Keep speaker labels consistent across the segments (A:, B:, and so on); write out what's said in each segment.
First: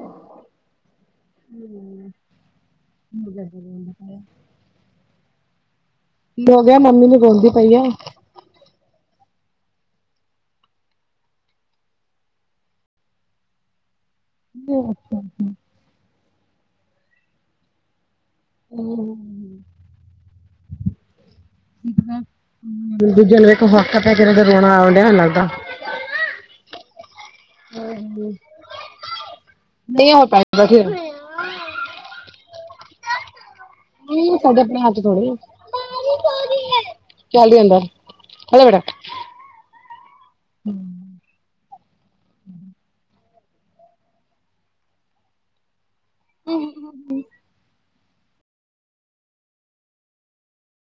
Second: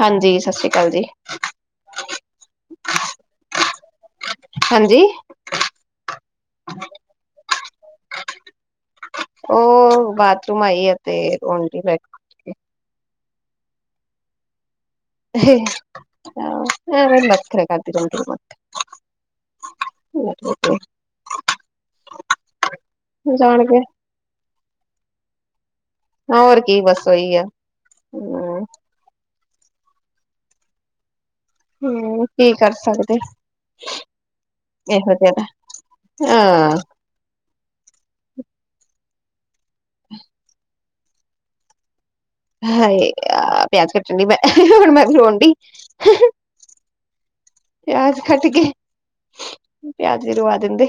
A: ਹਾਂਜੀ'ਸਤਿ ਸ਼੍ਰੀ ਅਕਾਲ ਜੀ ਹਾਂਜੀ
B: ਹੋ ਗਿਆ, ਮੰਮੀ ਨੂੰ ਗਾਉਂਦੀ ਪਈ ਆ
A: ਓ ਬਾਥਰੂਮ ਆਈਆ ਤੇ [unintelligible] [unintelligible]
B: ਹੂੰ
A: [inaudible]
B: ਦੂਜੇ ਨੂੰ
A: ਜਾਣ
B: ਇੱਕ
A: ਕੇ
B: ਹਕ ਦਾ ਰੋਣਾ, ਆਉਣ ਡਿਆਣ ਲੱਗਦਾ
A: ਹੋਰ ਕੀ, ਬਸ ਉਹੀ ਐ
B: ਨਹੀਂ ਹੋ ਪਾਏਗਾ ਫਿਰ
A: ਹੁਣ ਔ ਕੀ ਕਰ ਸਕਦੇ
B: ਸਾਡੇ ਆਪਣੇ ਹੱਥ
A: ਇਹੋ
B: ਥੋੜੀ
A: ਜਿੱਦਾਂ ਹਾਂ।
B: [unintelligible]
A: ਹਾਏ, ਆ ਪਿਆਜ ਕੱਟਣ ਡੀ ਮੈਂ, ਹੁਣ ਮੈਂ ਰੋਣ ਦਈ।
B: ਹੂੰ-ਹੂੰ,
A: ਪਿਆਜ ਖੱਟ ਕੇ, ਪਿਆਜ ਵੀ ਰਵਾ ਦਿੰਦੇ।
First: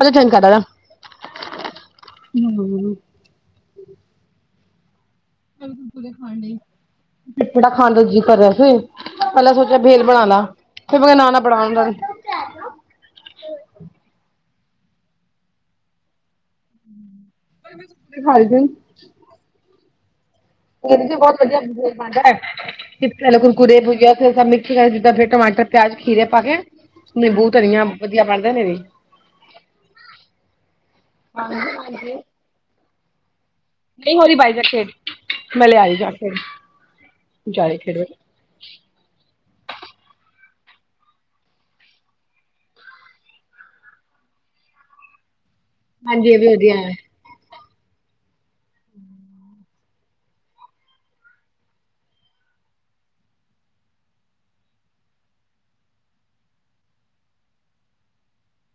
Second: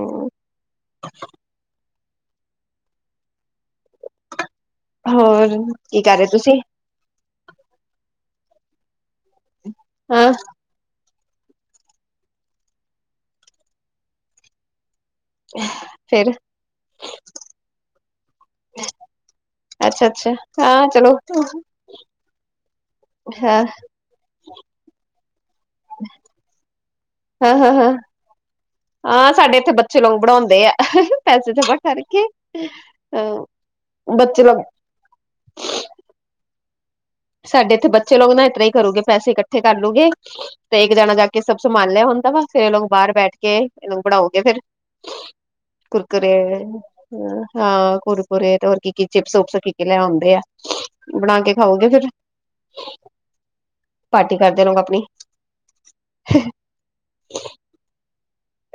B: ਮਲ ਹੂੰ, [unintelligible]
A: ਹੋਰ ਕੀ ਕਰ ਰਹੇ ਤੁਸੀਂ
B: ਤੇ ਵੜਾ, ਖਾਣ ਦਾ ਜੀ ਕਰਦਾ ਫਿਰ ਪਹਿਲਾਂ ਸੋਚਿਆ ਭੇਲ ਬਣਾ
A: ਹਾਂ
B: ਲਾਂ, ਫਿਰ ਮੈਂ ਕਿਹਾ ਨਾ ਨਾ, ਬਣਾਣ ਦਾ
A: ਫੇਰ,
B: ਦਿਖਾਈ ਦੇ,
A: ਅੱਛਾ-ਅੱਛਾ,
B: ਕਹਿੰਦੀ ਸੀ, ਬਹੁਤ ਵਧੀਆ ਭੇਲ ਬਣਦਾ ਐ,
A: ਹਾਂ
B: ਕੁਰਕੁਰੇ ਭੁਜੀਆਂ ਫਿਰ ਸਭ ਮਿਕਸ ਕਰ, ਫਿਰ ਟਮਾਟਰ ਪਿਆਜ, ਖੀਰੇ ਪਾ ਕੇ, ਨਿੰਬੂ
A: ਹਾਂ
B: ਧਨੀਆ,
A: ਹਾਂ
B: ਵਧੀਆ ਬਣਦੇ ਨੇ ਵੀ
A: ਹਾਂ, ਸਾਡੇ ਇੱਥੇ ਬੱਚੇ ਲੋਕ ਬਣਾਦੇ ਆ, ਪੈਸੇ ਜਮਾ ਕਰਕੇ ਹਾਂ।
B: ਨਹੀਂ ਹੋ ਰਹੀ, ਬਾਰਿਸ਼ ਐਥੇ, ਮੈਂ ਲਿਆਈ ਜਾ ਫਿਰ
A: ਸਾਡੇ ਇੱਥੇ ਬੱਚੇ ਲੋਕ ਨਾ ਇਤਰ ਹੀ ਕਰੂਗੇ, ਪੈਸੇ ਇਕੱਠੇ ਕਰ ਲੂਗੇ। ਤੇ ਇੱਕ ਜਾਣਾ ਜਾ ਕੇ ਸਭ ਸੰਭਾਲ ਲਿਆ ਹੁੰਦਾ ਵਾ, ਫਿਰ ਇਹ ਬਾਹਰ ਬੈਠ ਕੇ ਇਹ ਬਣਾਓਗੇ, ਫੇਰ
B: [unintelligible]
A: ਕੁੁਰ ਕਰੇ
B: ਇਹ ਵੀ ਵਧੀਆ ਹੈ।
A: ਹਾਂ ਕੁਰਕਰੇ ਤੇ ਹੋਰ ਕੀ ਕੀ ਚਿਪਸ ਚੁਪਸ ਕੀ ਕੀ ਲੈ ਆਦੇ ਆ। ਬਣਾ ਕੇ ਖਾਓਗੇ ਫੇਰ, ਪਾਰਟੀ ਕਰਦੇ ਰੋ, ਆਪਣੀ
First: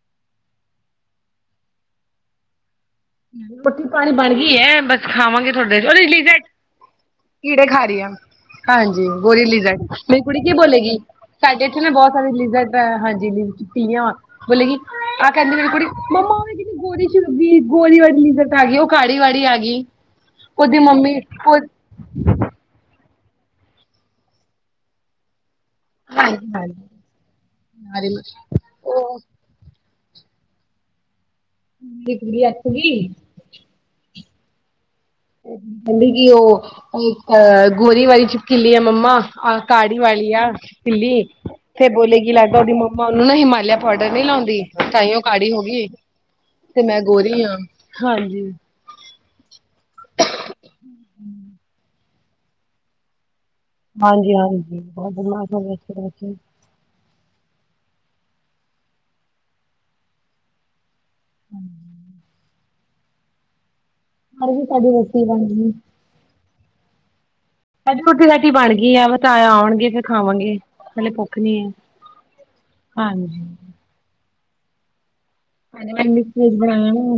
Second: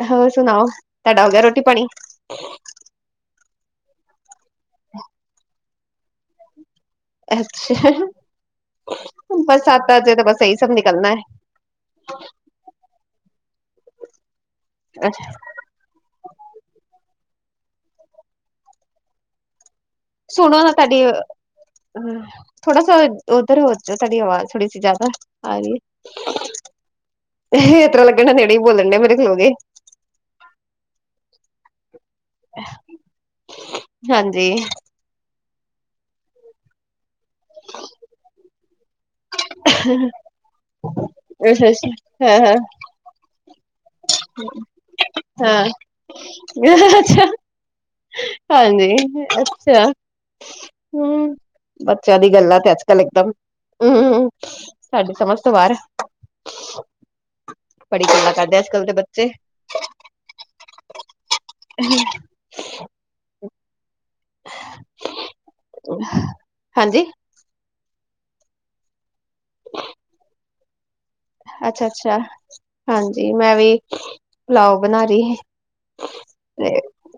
A: ਹੋਰ ਸੁਣਾਓ, ਤੁਹਾਡਾ ਹੋ ਗਿਆ ਰੋਟੀ ਪਾਣੀ?
B: ਰੋਟੀ ਪਾਣੀ ਬਣ ਗਈ ਐ, ਬਸ ਖਾਵਾਂਗੇ ਥੋਡੀ ਕੀੜੇ ਖਾ
A: ਅੱਛਾ
B: ਰਹੀ ਆ, ਹਾਂਜੀ, ਬੋਲ ਹੀ ਨਹੀ ਰਹੇ,
A: ਬਰਸਾਤਾਂ ਚ
B: ਮੇਰੀ
A: ਤਾਂ
B: ਕੁੜੀ
A: ਬਸ
B: ਕੀ
A: ਇਹੀ ਸਭ
B: ਬੋਲੇਗੀ।
A: ਨਿਕਲਣਾ ਹੈ
B: ਸ ਇਥੇ ਨੇ ਬਹੁਤ ਸਾਰੀ ਲਿਜ਼ਰ੍ਡ, ਹਾਂਜੀ ਕੀੜਿਆਂ, ਬੋਲੇ ਕਿ
A: ਅੱਛਾ
B: ਆਹ ਕਹਿੰਦੇ ਮੇਰੀ ਕੁੜੀ ਮੰਮਾ ਉਹ ਕਿਤੇ ਗੋਰੀ ਚ ਗੋਲੀ ਵਾਲੀ ਲਿਜ਼ਰ੍ਡ ਆਗੀ, ਉਹ ਕਾੜੀ ਵਾੜੀ ਆਗੀ।
A: ਸੁਣੋ ਨਾ
B: ਉਹਦੀ
A: ਤੁਹਾਡੀ
B: ਮੰਮੀ ਕੋ
A: ਥੋੜਾ ਸਾ ਉਧਰ ਹੋ ਜੋ, ਤੁਹਾਡੀ ਆਵਾਜ਼ ਥੋੜੀ ਸੀ ਜਿਆਦਾ ਆ ਰਹੀ ਐ।
B: ਹਾਂਜੀ ਹਾਂਜੀ
A: ਇਤਰਾ ਤਰਾ ਲੱਗਣ, ਨੇੜੇ ਹੀ
B: ਮੇਰੀ
A: ਬੋਲਣ ਡਿਆ ਮੇਰੇ ਖਲੋਗੇ।
B: ਕੁੜੀ ਆ ਕੁੜੀ
A: ਹਾਂਜੀ,
B: ਕਹਿੰਦੀ, ਕਿ ਉਹ ਅਹ ਗੋਰੀ ਵਾਲੀ ਛਿਪਕਲੀ ਏ ਮੰਮਾ ਕਾੜੀ ਵਾਲੀ ਆ ਬਿੱਲ੍ਹੀ,
A: ਅੱਛਾ
B: ਤੇ
A: ਅੱਛਾ
B: ਬੋਲੇਗੀ
A: ਹਾਂ
B: ਲੱਗਦਾ ਉਹਦੀ ਮੰਮੀ ਮੈਂ ਉਹਨੂੰ ਨਾ ਹਿਮਾਲਿਆ ਪੋਡਰ ਨੀ ਲਾਦੀ, ਤਾਂਹੀ ਉਹ ਕਾਲੀ ਹੋ
A: ਹਾਂ
B: ਗਈ ਤੇ
A: ਹਾਂ
B: ਮੈਂ
A: ਅੱਛਾ
B: ਗੋਰੀ ਆ। ਹਾਂਜੀ,
A: ਹਾਂਜੀ ਅੱਛਾ, ਹੂੰ, ਬੱਚਿਆਂ ਦੀ ਗੱਲਾਂ ਤੇ ਅੱਜ-ਕੱਲ ਇੱਕਦਮ ਹਮ
B: ਹਾਂਜੀ-ਹਾਂਜੀ, ਬਹੁਤ
A: ਸਾਡੀ ਸਮਝ
B: ਬਿਮਾਰ
A: ਤੋਂ
B: ਹੋ
A: ਬਾਹਰ
B: ਗਿਯਾ ਸੀ
A: ਬੜੀ ਗੱਲਾ ਕਰਦੇ ਐ, ਅੱਜ-ਕੱਲ ਦੇ ਬੱਚੇ ਹੂੰ,
B: ਹਾਂਜੀ, ਸਾਡੀ ਰੋਟੀ ਬਣ ਗਈ।
A: ਹਾਂਜੀ,
B: ਅ ਰੋਟੀ ਰਟੀ ਬਣ ਗਈ ਆ, ਬਸ ਤਾਇਆ ਆਉਣਗੇ ਫੇਰ ਖਾਵਾਂਗੇ। ਨੀ ਹੈ
A: ਅੱਛਾ-ਅੱਛਾ, ਹਾਂਜੀ ਮੈਂ ਵੀ ਪੁਲਾਓ ਬਣਾ ਰਹੀ।
B: ਹਜੇ ਮੈਂ ਮਿਕਸ ਵੈਜ
A: ਤੇ
B: ਬਣਾਇਆ ਵਾ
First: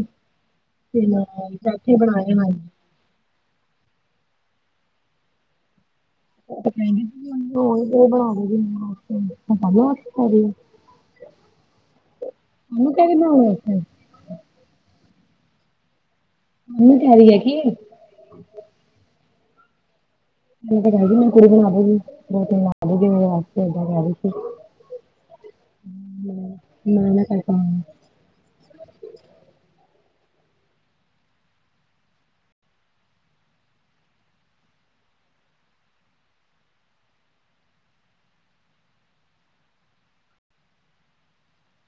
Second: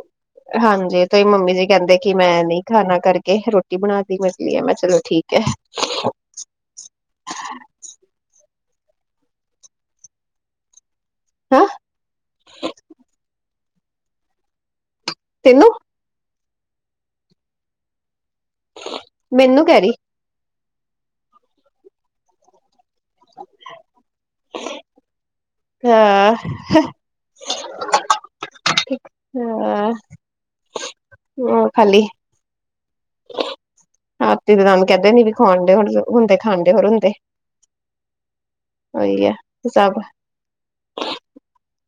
B: ਤੇ
A: ਹਾਂਜੀ, ਮੰਮੀ
B: ਨਾਲ
A: ਜੀ
B: ਪਰਾਂਠੇ
A: ਕਹਿੰਦੇ ਕਿ
B: ਬਣਾਏ
A: ਮੈਂ
B: ਹਾਂਜੀ
A: ਨੀ ਖਾਣਾ ਕਰਕੇ ਰੋਟੀ ਬਣਾ ਤੀ, ਮੈਂ ਚੱਲੀ ਆਂ, ਮੈਂ ਕੇਹਾ, ਚਲੋ ਠੀਕ ਹੈ।
B: ਕਹਿੰਦੇ ਬਣਾ [inaudible]
A: ਹਾਂ
B: ਕੜੀ ਬਣਾਣ ਵਾਸਤੇ [inaudible]
A: ਤਿੰਨੋ?
B: ਮੰਮੀ ਕਹਿ ਰਹੀ ਹੈ ਕਿ?
A: ਮੈਨੂੰ ਕਹਿ ਰਹੀ।
B: ਕੁੜੀ ਹੈਗੀ ਇਹਨਾਂ ਰੋਟੀ ਬਣਾ ਲਏਗੀ ਇਹਨਾਂ ਵਾਸਤੇ ਇਦਾਂ ਕਹਿ ਰਹੀ ਸੀ ਰੋਟੀ ਬਣਾ ਲਈ
A: ਹਾਂ
B: ਕਰ ਪਾਵਾਂਗੀ
A: ਹਾਂ ਹਮ ਖਾਲੀ ਹਾਥੀ ਦੇ ਦੰਦ ਕਹਿੰਦੇ ਨਹੀ ਖੁਆਂਣ ਦੇ ਹੋਰ ਹੁੰਦੇ ਖਾਣ ਦੇ ਹੋਰ ਹੁੰਦੇ। ਉਹੀ ਆ ਤੇ ਸਭ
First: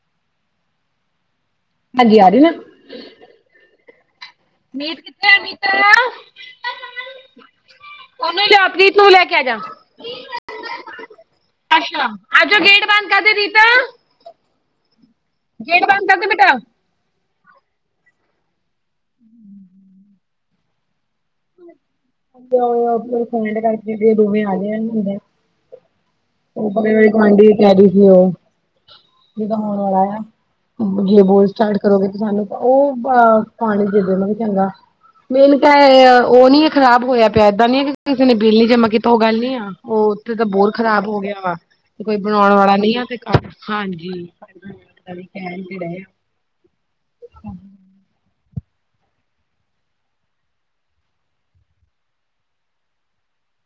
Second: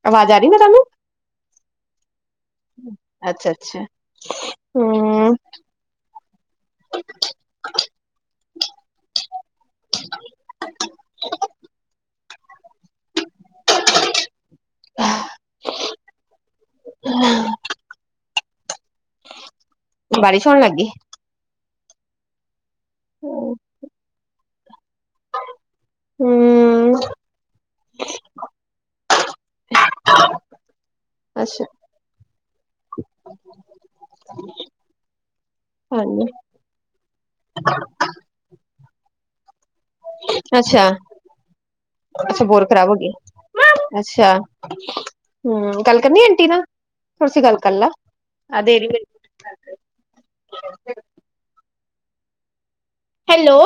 A: ਆਵਾਜ਼ ਆ ਰਹੀ ਮੈਂ ਤੁਹਾਨੂੰ
B: ਹਾਂਜੀ ਆ ਰਹੀ ਨਾ
A: ਅੱਛਾ ਅੱਛਾ
B: ਮੀਤ ਕਿੱਥੇ
A: ਹਮ
B: ਆ ਮੀਤ ਉਹਨੂੰ ਜਾ ਪ੍ਰੀਤ ਨੂੰ ਲੈ ਕੇ ਆ ਜਾ। ਅੱਛਾ ਅੱਜ ਗੇਡ ਬੰਦ ਕਰਦੇ ਰੀਟਾ ਗੇਟ ਬੰਦ ਕਰਦੇ ਬੇਟਾ।
A: ਹਮ
B: ਹਮ
A: ਬਾਰਿਸ਼ ਹੋਣ ਲੱਗ ਗਈ।
B: ਫਰੈਂਡ ਕ [inaudible] ਰਕੇ ਦੋਵੇਂ ਆ ਜਾਏ ਹੁੰਦੇ। ਉਹ ਬੜੇ
A: ਹਮ
B: ਬੇ ਗੁਆਂਢੀ ਵੀ ਕਹਿ ਰਹੀ ਸੀ ਉਹ ਜਿਦਾ ਹੋਣ ਵਾਲਾ ਆ। ਜੇ ਬੋਲ
A: ਅੱਛਾ
B: ਸਟਾਰਟ ਕਰੋਗੇ ਕਿਸ ਸਾਨੂੰ ਤਾਂ ਉਹ ਅ ਪਾਣੀ ਦੇ ਦਿਓ ਚੰਗਾ। ਮੇਨ ਤਾਂ
A: ਹਾਂਜੀ
B: ਉਹ ਨਹੀਂ। ਖਰਾਬ ਹੋਇਆ ਪਿਆ ਏਦਾਂ ਨੀ ਕਿਸੇ ਨੇ ਬਿੱਲ ਨੀ ਜਮਾਂ ਕੀਤਾ ਉਹ ਗੱਲ ਨੀ ਆ ਉਹ ਉੱਥੇ ਤਾਂ ਬਹੁਤ
A: ਅੱਛਾ
B: ਖਰਾਬ
A: ਅੱਛਾ, ਬੋਰ ਖਰਾਬ ਹੋ ਗਈ
B: ਤੇ ਹਾਂਜੀ
A: ਅੱਛਾ
B: ਕਹਿਣ ਤੇ
A: ਹਮ
B: ਰਹੇ
A: ਗੱਲ
B: ਆ।
A: ਕਰਨੀ। ਆਂਟੀ ਦਾ ਸੀ ਗੱਲ ਕਰ ਲਾ। ਹੈਲੋ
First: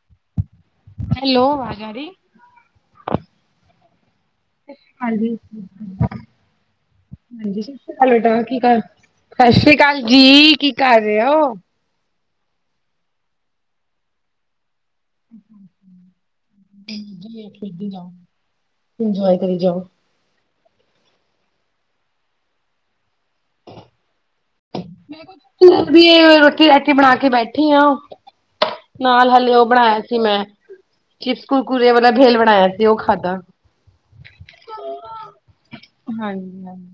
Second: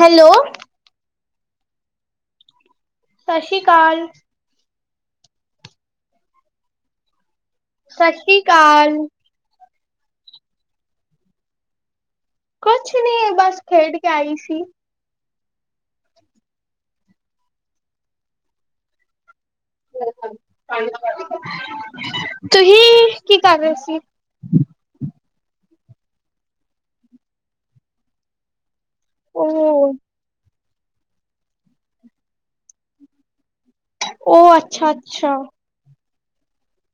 A: ਹੈਲੋ
B: ਹੈਲੋ ਆਵਾਜ਼ ਆ ਰਹੀ?
A: ਸਤਿ ਸ਼੍ਰੀ ਅਕਾਲ।
B: ਹਾਂਜੀ, ਹਾਂਜੀ, ਸਤਿ ਸ੍ਰੀ ਅਕਾਲ ਬੇਟਾ
A: ਸ਼੍ਰੀ
B: ਕੀ ਕਰ?
A: ਅਕਾਲ
B: ਸਤਿ ਸ੍ਰੀ ਅਕਾਲ ਜੀ ਕੀ ਕਰ ਰਹੇ ਹੋ?
A: ਕੁਛ ਨਹੀਂ ਬਸ ਖੇਡ ਕੇ ਆਈ ਸੀ।
B: ਠੀਕ ਹੀ ਏ ਖੇਡੀ ਜਾਓ ਇੰਜੋਏ ਕਰੀ ਜਾਓ।
A: ਤੁਸੀਂ ਕੀ ਕਰ ਰਹੇ ਸੀ?
B: ਮੈਂ ਵੀ ਰੋਟੀ ਰਾਟੀ ਬਣਾ ਕੇ ਬੈਠੀ ਆ। ਨਾਲ ਹਾਲੇ ਉਹ ਬਣਾਇਆ ਸੀ ਮੈਂ ਚਿਪਸ ਕੁਰਕੁਰੇ ਉਹਦਾ ਬੇਲ ਬਣਾਇਆ ਸੀ। ਉਹ ਖਾਧਾ
A: ਉਹ ਅੱਛਾ ਅੱਛਾ।
B: ਹਾਂਜੀ ਹਾਂਜੀ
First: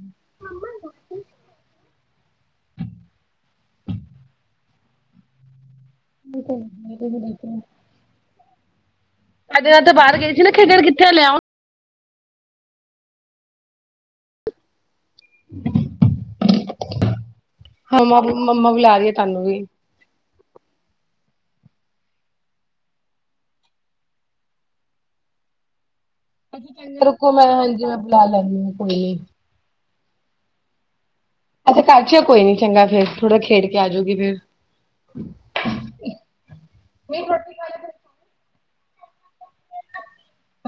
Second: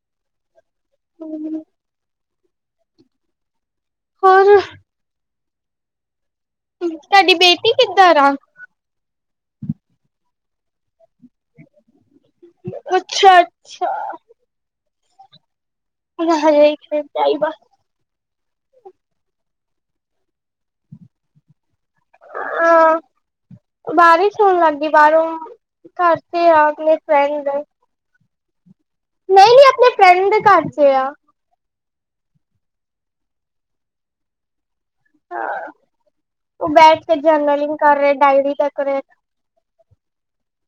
A: ਹਮ ਹੋਰ
B: ਠੀਕ ਹੈ।
A: ਤੁਹਾਡੀ ਬੇਟੀ ਕਿੱਧਰ ਆ?
B: ਅੱਜ ਤੇ ਬਾਹਰ ਗਈ ਸੀ ਨਾ ਖੇਡਣ ਕਿੱਥੇ ਲਿਆਓ।
A: ਅੱਛਾ ਅੱਛਾ
B: ਹ
A: ਉਹਨਾਂ ਹਜੇ ਇੱਕ ਦਿਨ ਟਾਈਮ ਆ।
B: ਹਾਂਾ ਮੰਮਾ ਬ ਲੈ ਦੀਏ ਤੁਹਾਨੂੰ ਵੀ
A: ਹਾਂ ਬਾਰਿਸ਼ ਹੋਣ ਲੱਗ ਗਈ ਬਾਹਰੋਂ ਘਰ ਤੇ ਆ ਆਪਣੇ
B: ਤੁਸੀਂ ਰੁਕੋ
A: ਫਰੈਂਡ
B: ਉਸ ਨੂੰ ਬਾਹਰੋਂ ਬੁਲਾ ਲਿਆਦੀ ਆ ਦੇ ਰੱਖੋ ਮੈਂ ਹਾਂਜੀ ਮੈਂ ਬੁਲਾ ਲੈਂਦੀ ਹਾਂ ਕੋਈ
A: ਨਹੀਂ ਨਹੀਂ ਆਪਣੇ ਫਰੈਂਡ ਦੇ ਘਰ ਚ ਆ
B: ਅੱਛਾ ਘਰ ਚ ਕੋਈ ਨੀ ਚੰਗਾ ਫੇਰ ਥੋੜਾ ਖੇਡ ਕੇ ਆ ਜਾਊਗੀ ਫੇਰ।
A: ਉਹ ਬੈਠ ਕੇ ਜਰਨਲਿੰਗ ਕਰ ਰਹੇ ਡਾਇਰੀ ਤੱਕ ਰਹੇ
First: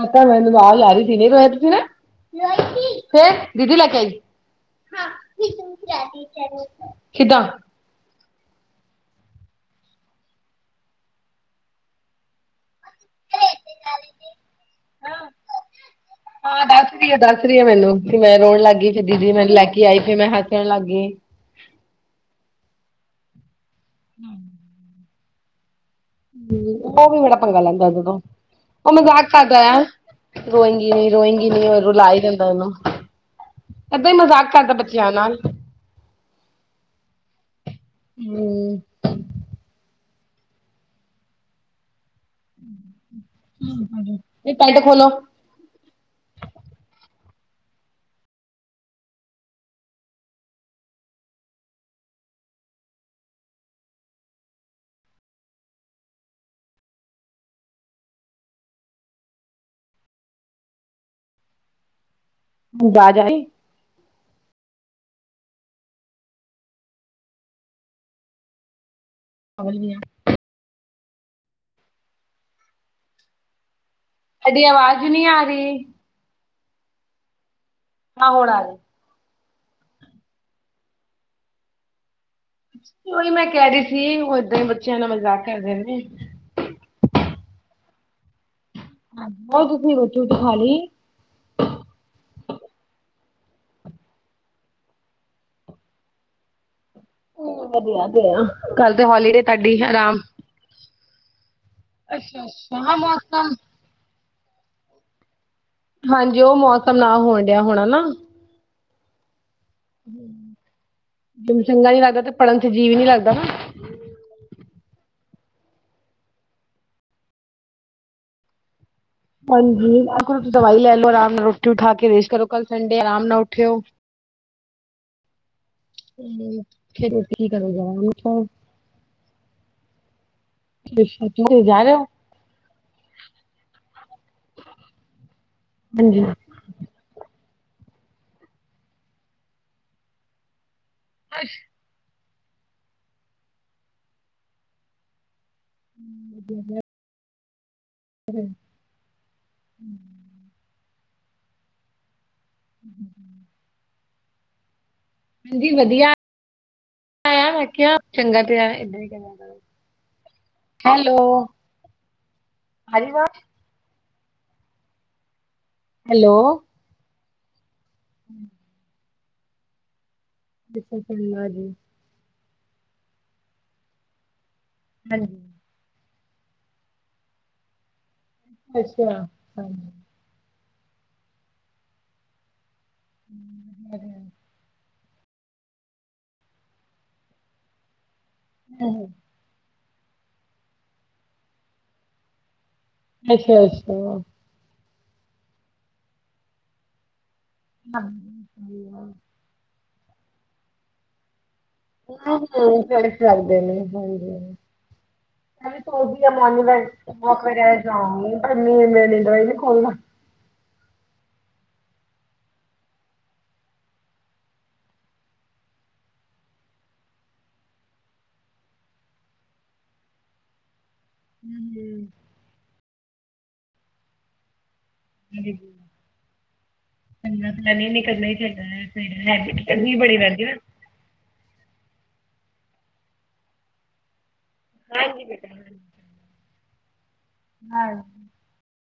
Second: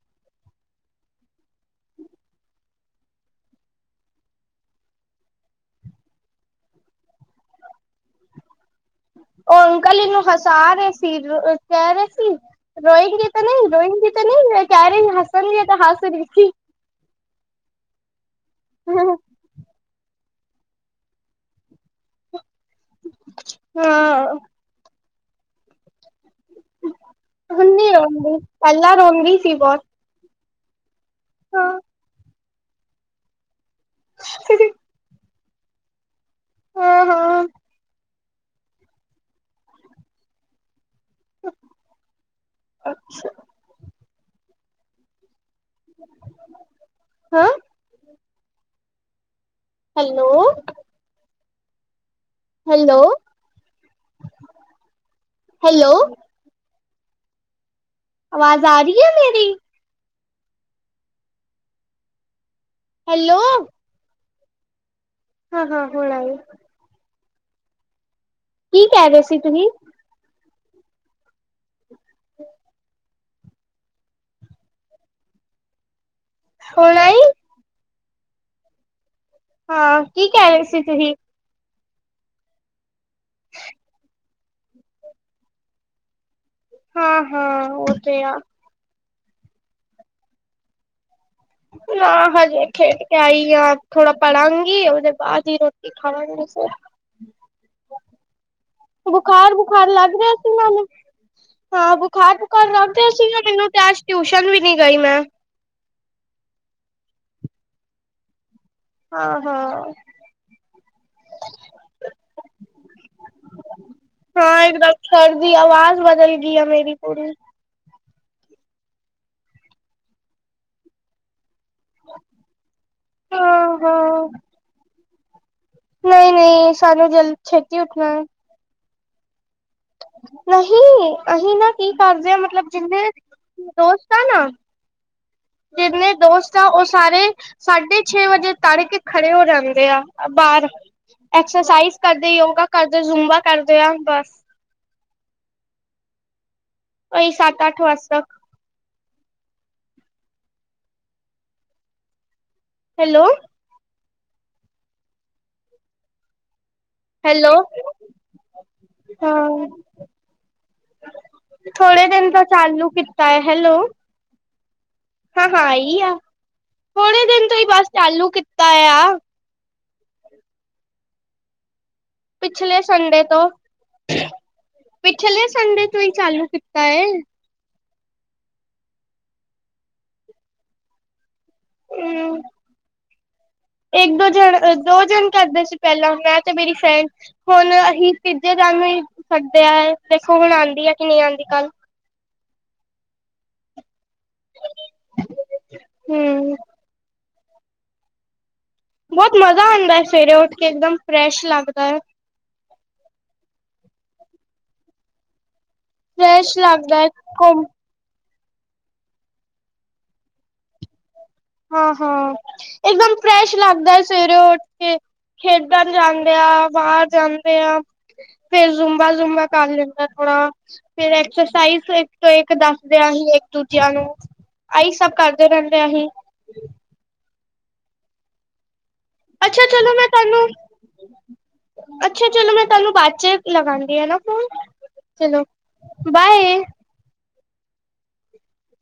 B: ਆਤਾ ਮੈਨੂੰ ਬਾਗ ਲਾ ਰਹੀ ਸੀਨ ਰਇ ਤੁਸੀ ਨਾ ਫੇਰ ਦੀਦੀ ਲੈ ਕੇ ਆਈ ਕਿਦਾ
A: ਉਹ ਅੰਕਲ ਇਹਨੂੰ ਹਸਾ ਰਹੇ ਸੀ ਕਹਿ ਰਹੇ ਸੀ ਰੋਏਗੀ ਤਾਂ ਨਹੀਂ ਰੋਇੰਗੀ ਤਾਂ ਨਹੀਂ ਕਹਿ ਰਹੇ ਹੱਸਣਗੇ ਤਾਂ ਹੱਸ ਲਖੀ
B: ਹਾਂ ਦੱਸ ਦੱਸ ਰਹੀ ਮੈਨੂੰ ਵੀ ਮੈਂ ਰੋਣ ਲਗ ਗਈ ਫੇ
A: ਹਾਂ
B: ਦੀਦੀ ਮੈਨੂੰ ਲੈ ਕੇ ਆਈ ਫਿਰ ਮੈਂ ਹੱਸਣ ਲੱ ਗਈ ਹਮ ਹ ਉਹ ਵੀ ਬੜਾ ਪੰਗਾ
A: ਹੁਣ
B: ਲੈਂਦਾ
A: ਨੀ
B: ਜਦੋਂ
A: ਰੋਂਦੀ
B: ਉਹ
A: ਪਹਿਲਾਂ
B: ਮਜਾਕ
A: ਰੋਂਦੀ ਸੀ
B: ਕਰਦਾ ਆ
A: ਬਹੁਤ
B: ਰੋਇੰਗੀ ਨੀ ਰੋਇੰਗੀ ਨੀ
A: ਹਾਂ।
B: ਰੁਲਾ ਹੀ ਜਾਂਦਾ ਇਹਨੂੰ ਏਦਾਂ ਹੀ ਮਜ਼ਾਕ ਕਰਦਾ ਬੱਚਿਆਂ ਨਾਲ
A: ਹਾਂ-ਹਾਂ
B: ਹਮ
A: ਅੱਛਾ
B: ਇਹ ਪੈਟ ਖੋਲੋ
A: ਹੈਂ ਹੈਲੋ ਹੈਲੋ-ਹੈਲੋ ਆਵਾਜ਼ ਆ ਰਹੀ ਹੈ ਮੇਰੀ
B: ਜਾ-ਜਾ
A: ਹੈਲੋ ਹਾਂ-ਹਾਂ ਹੋਣ ਆਈ ਕੀ ਕਹਿ ਰਹੇ ਸੀ ਤੁਸੀਂ
B: ਹਾਂਜੀ ਹਾਂ ਤੁਹਾਡੀ ਆਵਾਜ਼ ਨਹੀਂ ਆ ਰਹੀ
A: ਹੁਣ ਆਈ
B: ਹਾਂ ਹੋੌਣ ਆ ਰਹੀ
A: ਹਾਂ ਕੀ ਕਹਿ ਰਹੇ ਸੀ ਤੁਸੀਂ
B: ਉਹੀ ਮੈਂ ਕਹਿ ਰਹੀ ਸੀ ਉਹ ਏਦਾਂ ਬੱਚਿਆਂ ਨਾਲ ਮਜ਼ਾਕ ਕਰਦੇ ਨੇ
A: ਹਾਂ-ਹਾਂ ਉਹ ਤੇ ਆ
B: ਹਾਂ ਤੁਸੀ ਰੋਟੀ ਰੁਟੀ ਖਾਲੀ
A: ਨਾ ਹਜੇ ਖੇਡ ਕੇ ਆਈਏ ਥੋੜਾ ਪੜਾਂਗੀ ਉਹਦੇ ਬਾਅਦ ਹੀ ਰੋਟੀ ਖਾਣਾ ਨੀ ਵੀਸੇ
B: ਵਧੀਆ ਵਧੀਆ ਕੱਲ ਤੇ ਹੋਲੀਡੇ ਤੁਹਾਡੀ
A: ਬੁਖਾਰ-ਬੁਖਾਰ ਲੱਗ
B: ਆਰਾਮ
A: ਰਿਹਾ ਸੀ ਮੈਨੂੰ ਹਾਂ
B: ਅੱਛਾ
A: ਬੁਖਾਰ-ਬੁਖਾਰ
B: ਅੱਛਾ ਹਾਂ
A: ਲਗ ਸੀਗਾ
B: ਮੌਸਮ
A: ਮੈਨੂੰ ਤੇ ਆਜ ਟਿਊਸ਼ਨ ਵੀ ਨੀ ਗਈ ਮੈਂ
B: ਹਾਂਜੀ ਉਹ ਮੌਸਮ ਨਾ ਹੋਣ ਡਿਆ ਹੋਣਾ ਨਾ
A: ਹਾਂ ਹਾਂ
B: ਮਨ ਚਂਗਾ ਨੀ ਲੱਗਦਾ ਤੇ ਪੜ੍ਹਨ ਤੇ ਜੀਵ ਨੀ ਲੱਗਦਾ
A: ਹਾਂ ਇੱਕਦਮ ਖੜ ਦੀ ਆਵਾਜ਼ ਬਦਲ ਗਈ ਆ ਮੇਰੀ ਪੂਰੀ
B: ਹਾਂਜੀ ਆਖੋਸੀਂ ਦਵਾਈ ਲੈ ਲਓ ਆਰਾਮ ਨਾਲ ਰੋਟੀ ਉਠਾ ਕੇ ਰੇਸ਼ ਕਰੋ ਕੱਲ ਸੰਡੇ ਆਰਾਮ ਨਾਲ ਉੱਠਿਓ
A: ਹਾਂ-ਹਾਂ,
B: ਹ
A: ਨਹੀਂ-ਨਹੀਂ ਸਾਨੂੰ
B: ਫੇ
A: ਜਲ
B: ਉਤੀ ਕੀ ਕਰ
A: ਛੇਤੀ
B: ਜਾ
A: ਉੱਠਣਾ ਹੈ। ਨਹੀਂ ਅਸੀਂ ਨਾ ਕੀ
B: ਹੋ
A: ਕਰਦੇ ਹ ਮਤਲਬ ਜਿੰਨੇ ਦੋਸਤ ਆ ਨਾ
B: ਹਾਂਜੀ
A: ਤਾਂ ਉਹ ਸਾਰੇ ਸਾਢੇ ਛੇ ਵਜੇ ਤੜ ਕੇ ਖੜੇ ਹੋ ਜਾਂਦੇ ਆ ਬਾਹਰ ਐਕਸਰਸਾਈਜ਼ ਕਰਦੇ ਯੋਗਾ ਕਰਦੇ ਜ਼ੁਮਬਾ ਕਰਦੇ ਆ ਬਸ
B: ਵਧੀਆ ਫ
A: ਅ ਸਤ ਆਠ ਵਸ
B: [inaudible]
A: ਹੈਲੋ
B: ਹਾਂਜੀ ਵਧੀਆ [unintelligible] ਚੰਗਾ ਤੇ ਆ
A: ਹਾਂ ਥੋੜੇ ਦਿਨ ਤਾਂ ਚਾਲੂ
B: ਆ ਰਹੀ
A: ਕੀਤਾ
B: ਆਵਾਜ਼
A: ਹੈ ਹੈਲੋ ਹਾਂ ਹਾਂ, ਆਈ ਆ
B: ਹੈਲੋ
A: ਥੋੜੇ ਦਿਨ ਤੋਂ ਹੀ ਬਸ ਚਾਲੂ ਕੀਤਾ ਆ।
B: [unintelligible]
A: ਪਿਛਲੇ ਸੰਡੇ ਤੋਂ ਪਿਛਲੇ
B: ਹਾਂਜੀ
A: ਸੰਡੇ ਤੋਂ ਹੀ ਚਾਲੂ ਕੀਤਾ ਏ।
B: ਅੱਛਾ ਹਾਂਜੀ,
A: ਹੂੰ,
B: [inaudible]
A: ਇੱਕ ਦੋ ਜਣੇ ਦੋ ਜਣੇ ਕਰਦੇ ਸੀ ਪਹਿਲਾਂ ਮੈਂ ਤੇ ਮੇਰੀ ਫ੍ਰੈਂਡ ਹੁਣ ਅਸੀਂ ਤੀਜੇ [unintelligible] ਦੇਖੋ ਹੁਣ ਆਂਦੀ ਐ ਕਿ ਨੀ ਆਂਦੀ ਕੱਲ।
B: ਅੱਛਾ ਅੱਛਾ,
A: ਹੂੰ,
B: ਹਾਂ,
A: ਬਹੁਤ ਮਜ਼ਾ ਆਂਦਾ ਸਵੇਰੇ ਉੱਠ ਕੇ ਇੱਕਦਮ ਫਰੈਸ਼ ਲੱਗਦਾ।
B: [unintelligible] ਸਕਦੇ ਨੇ ਹਾਂਜੀ। ਮੈਂ ਵੀ ਸੋਚਦੀ ਆ
A: ਫਰੈਸ਼ ਲੱਗਦਾ ਹੈ ਘੁੰਮ
B: [unintelligible] ਖੋਲਣਾ।
A: ਹਾਂ ਹਾਂ, ਇਕਦਮ ਫਰੈਸ਼ ਲੱਗਦਾ ਸਵੇਰੇ ਉੱਠ ਕੇ। ਖੇਡਣ ਜਾਂਦੇ ਆ ਬਾਹਰ ਜਾਂਦੇ ਆ। ਫੇਰ ਜ਼ੁੰਬਾ ਜ਼ੂੰਬਾ ਕਰ ਲੈਂਦਾ ਥੋੜਾ। ਫਿਰ ਐਕਸਰਸਾਈਜ਼ ਇੱਕ ਤੋਂ ਇੱਕ ਦੱਸਦਿਆਂ ਅਸੀਂ ਇੱਕ ਦੂਜਿਆਂ ਨੂੰ ਆਹੀ ਸਭ। ਕਰਦੇ ਰਹਿੰਦੇ ਅਸੀਂ ਅੱਛਾ ਚਲੋ
B: [unintelligible]
A: ਮੈਂ
B: ਬੜੀ
A: ਤੁਹਾਨੂੰ
B: ਰਹਿੰਦੀ।
A: ਅੱਛਾ ਚਲੋ ਮੈਂ ਤੁਹਾਨੂੰ ਬਾਅਦ ਚ ਲਗਾਂਦੀ ਆ ਨਾ ਫੋਨ।
B: ਹਾਂਜੀ
A: ਚਲੋ
B: ਬੇਟਾ
A: ਬਾਏ।
B: ਹਾਂ,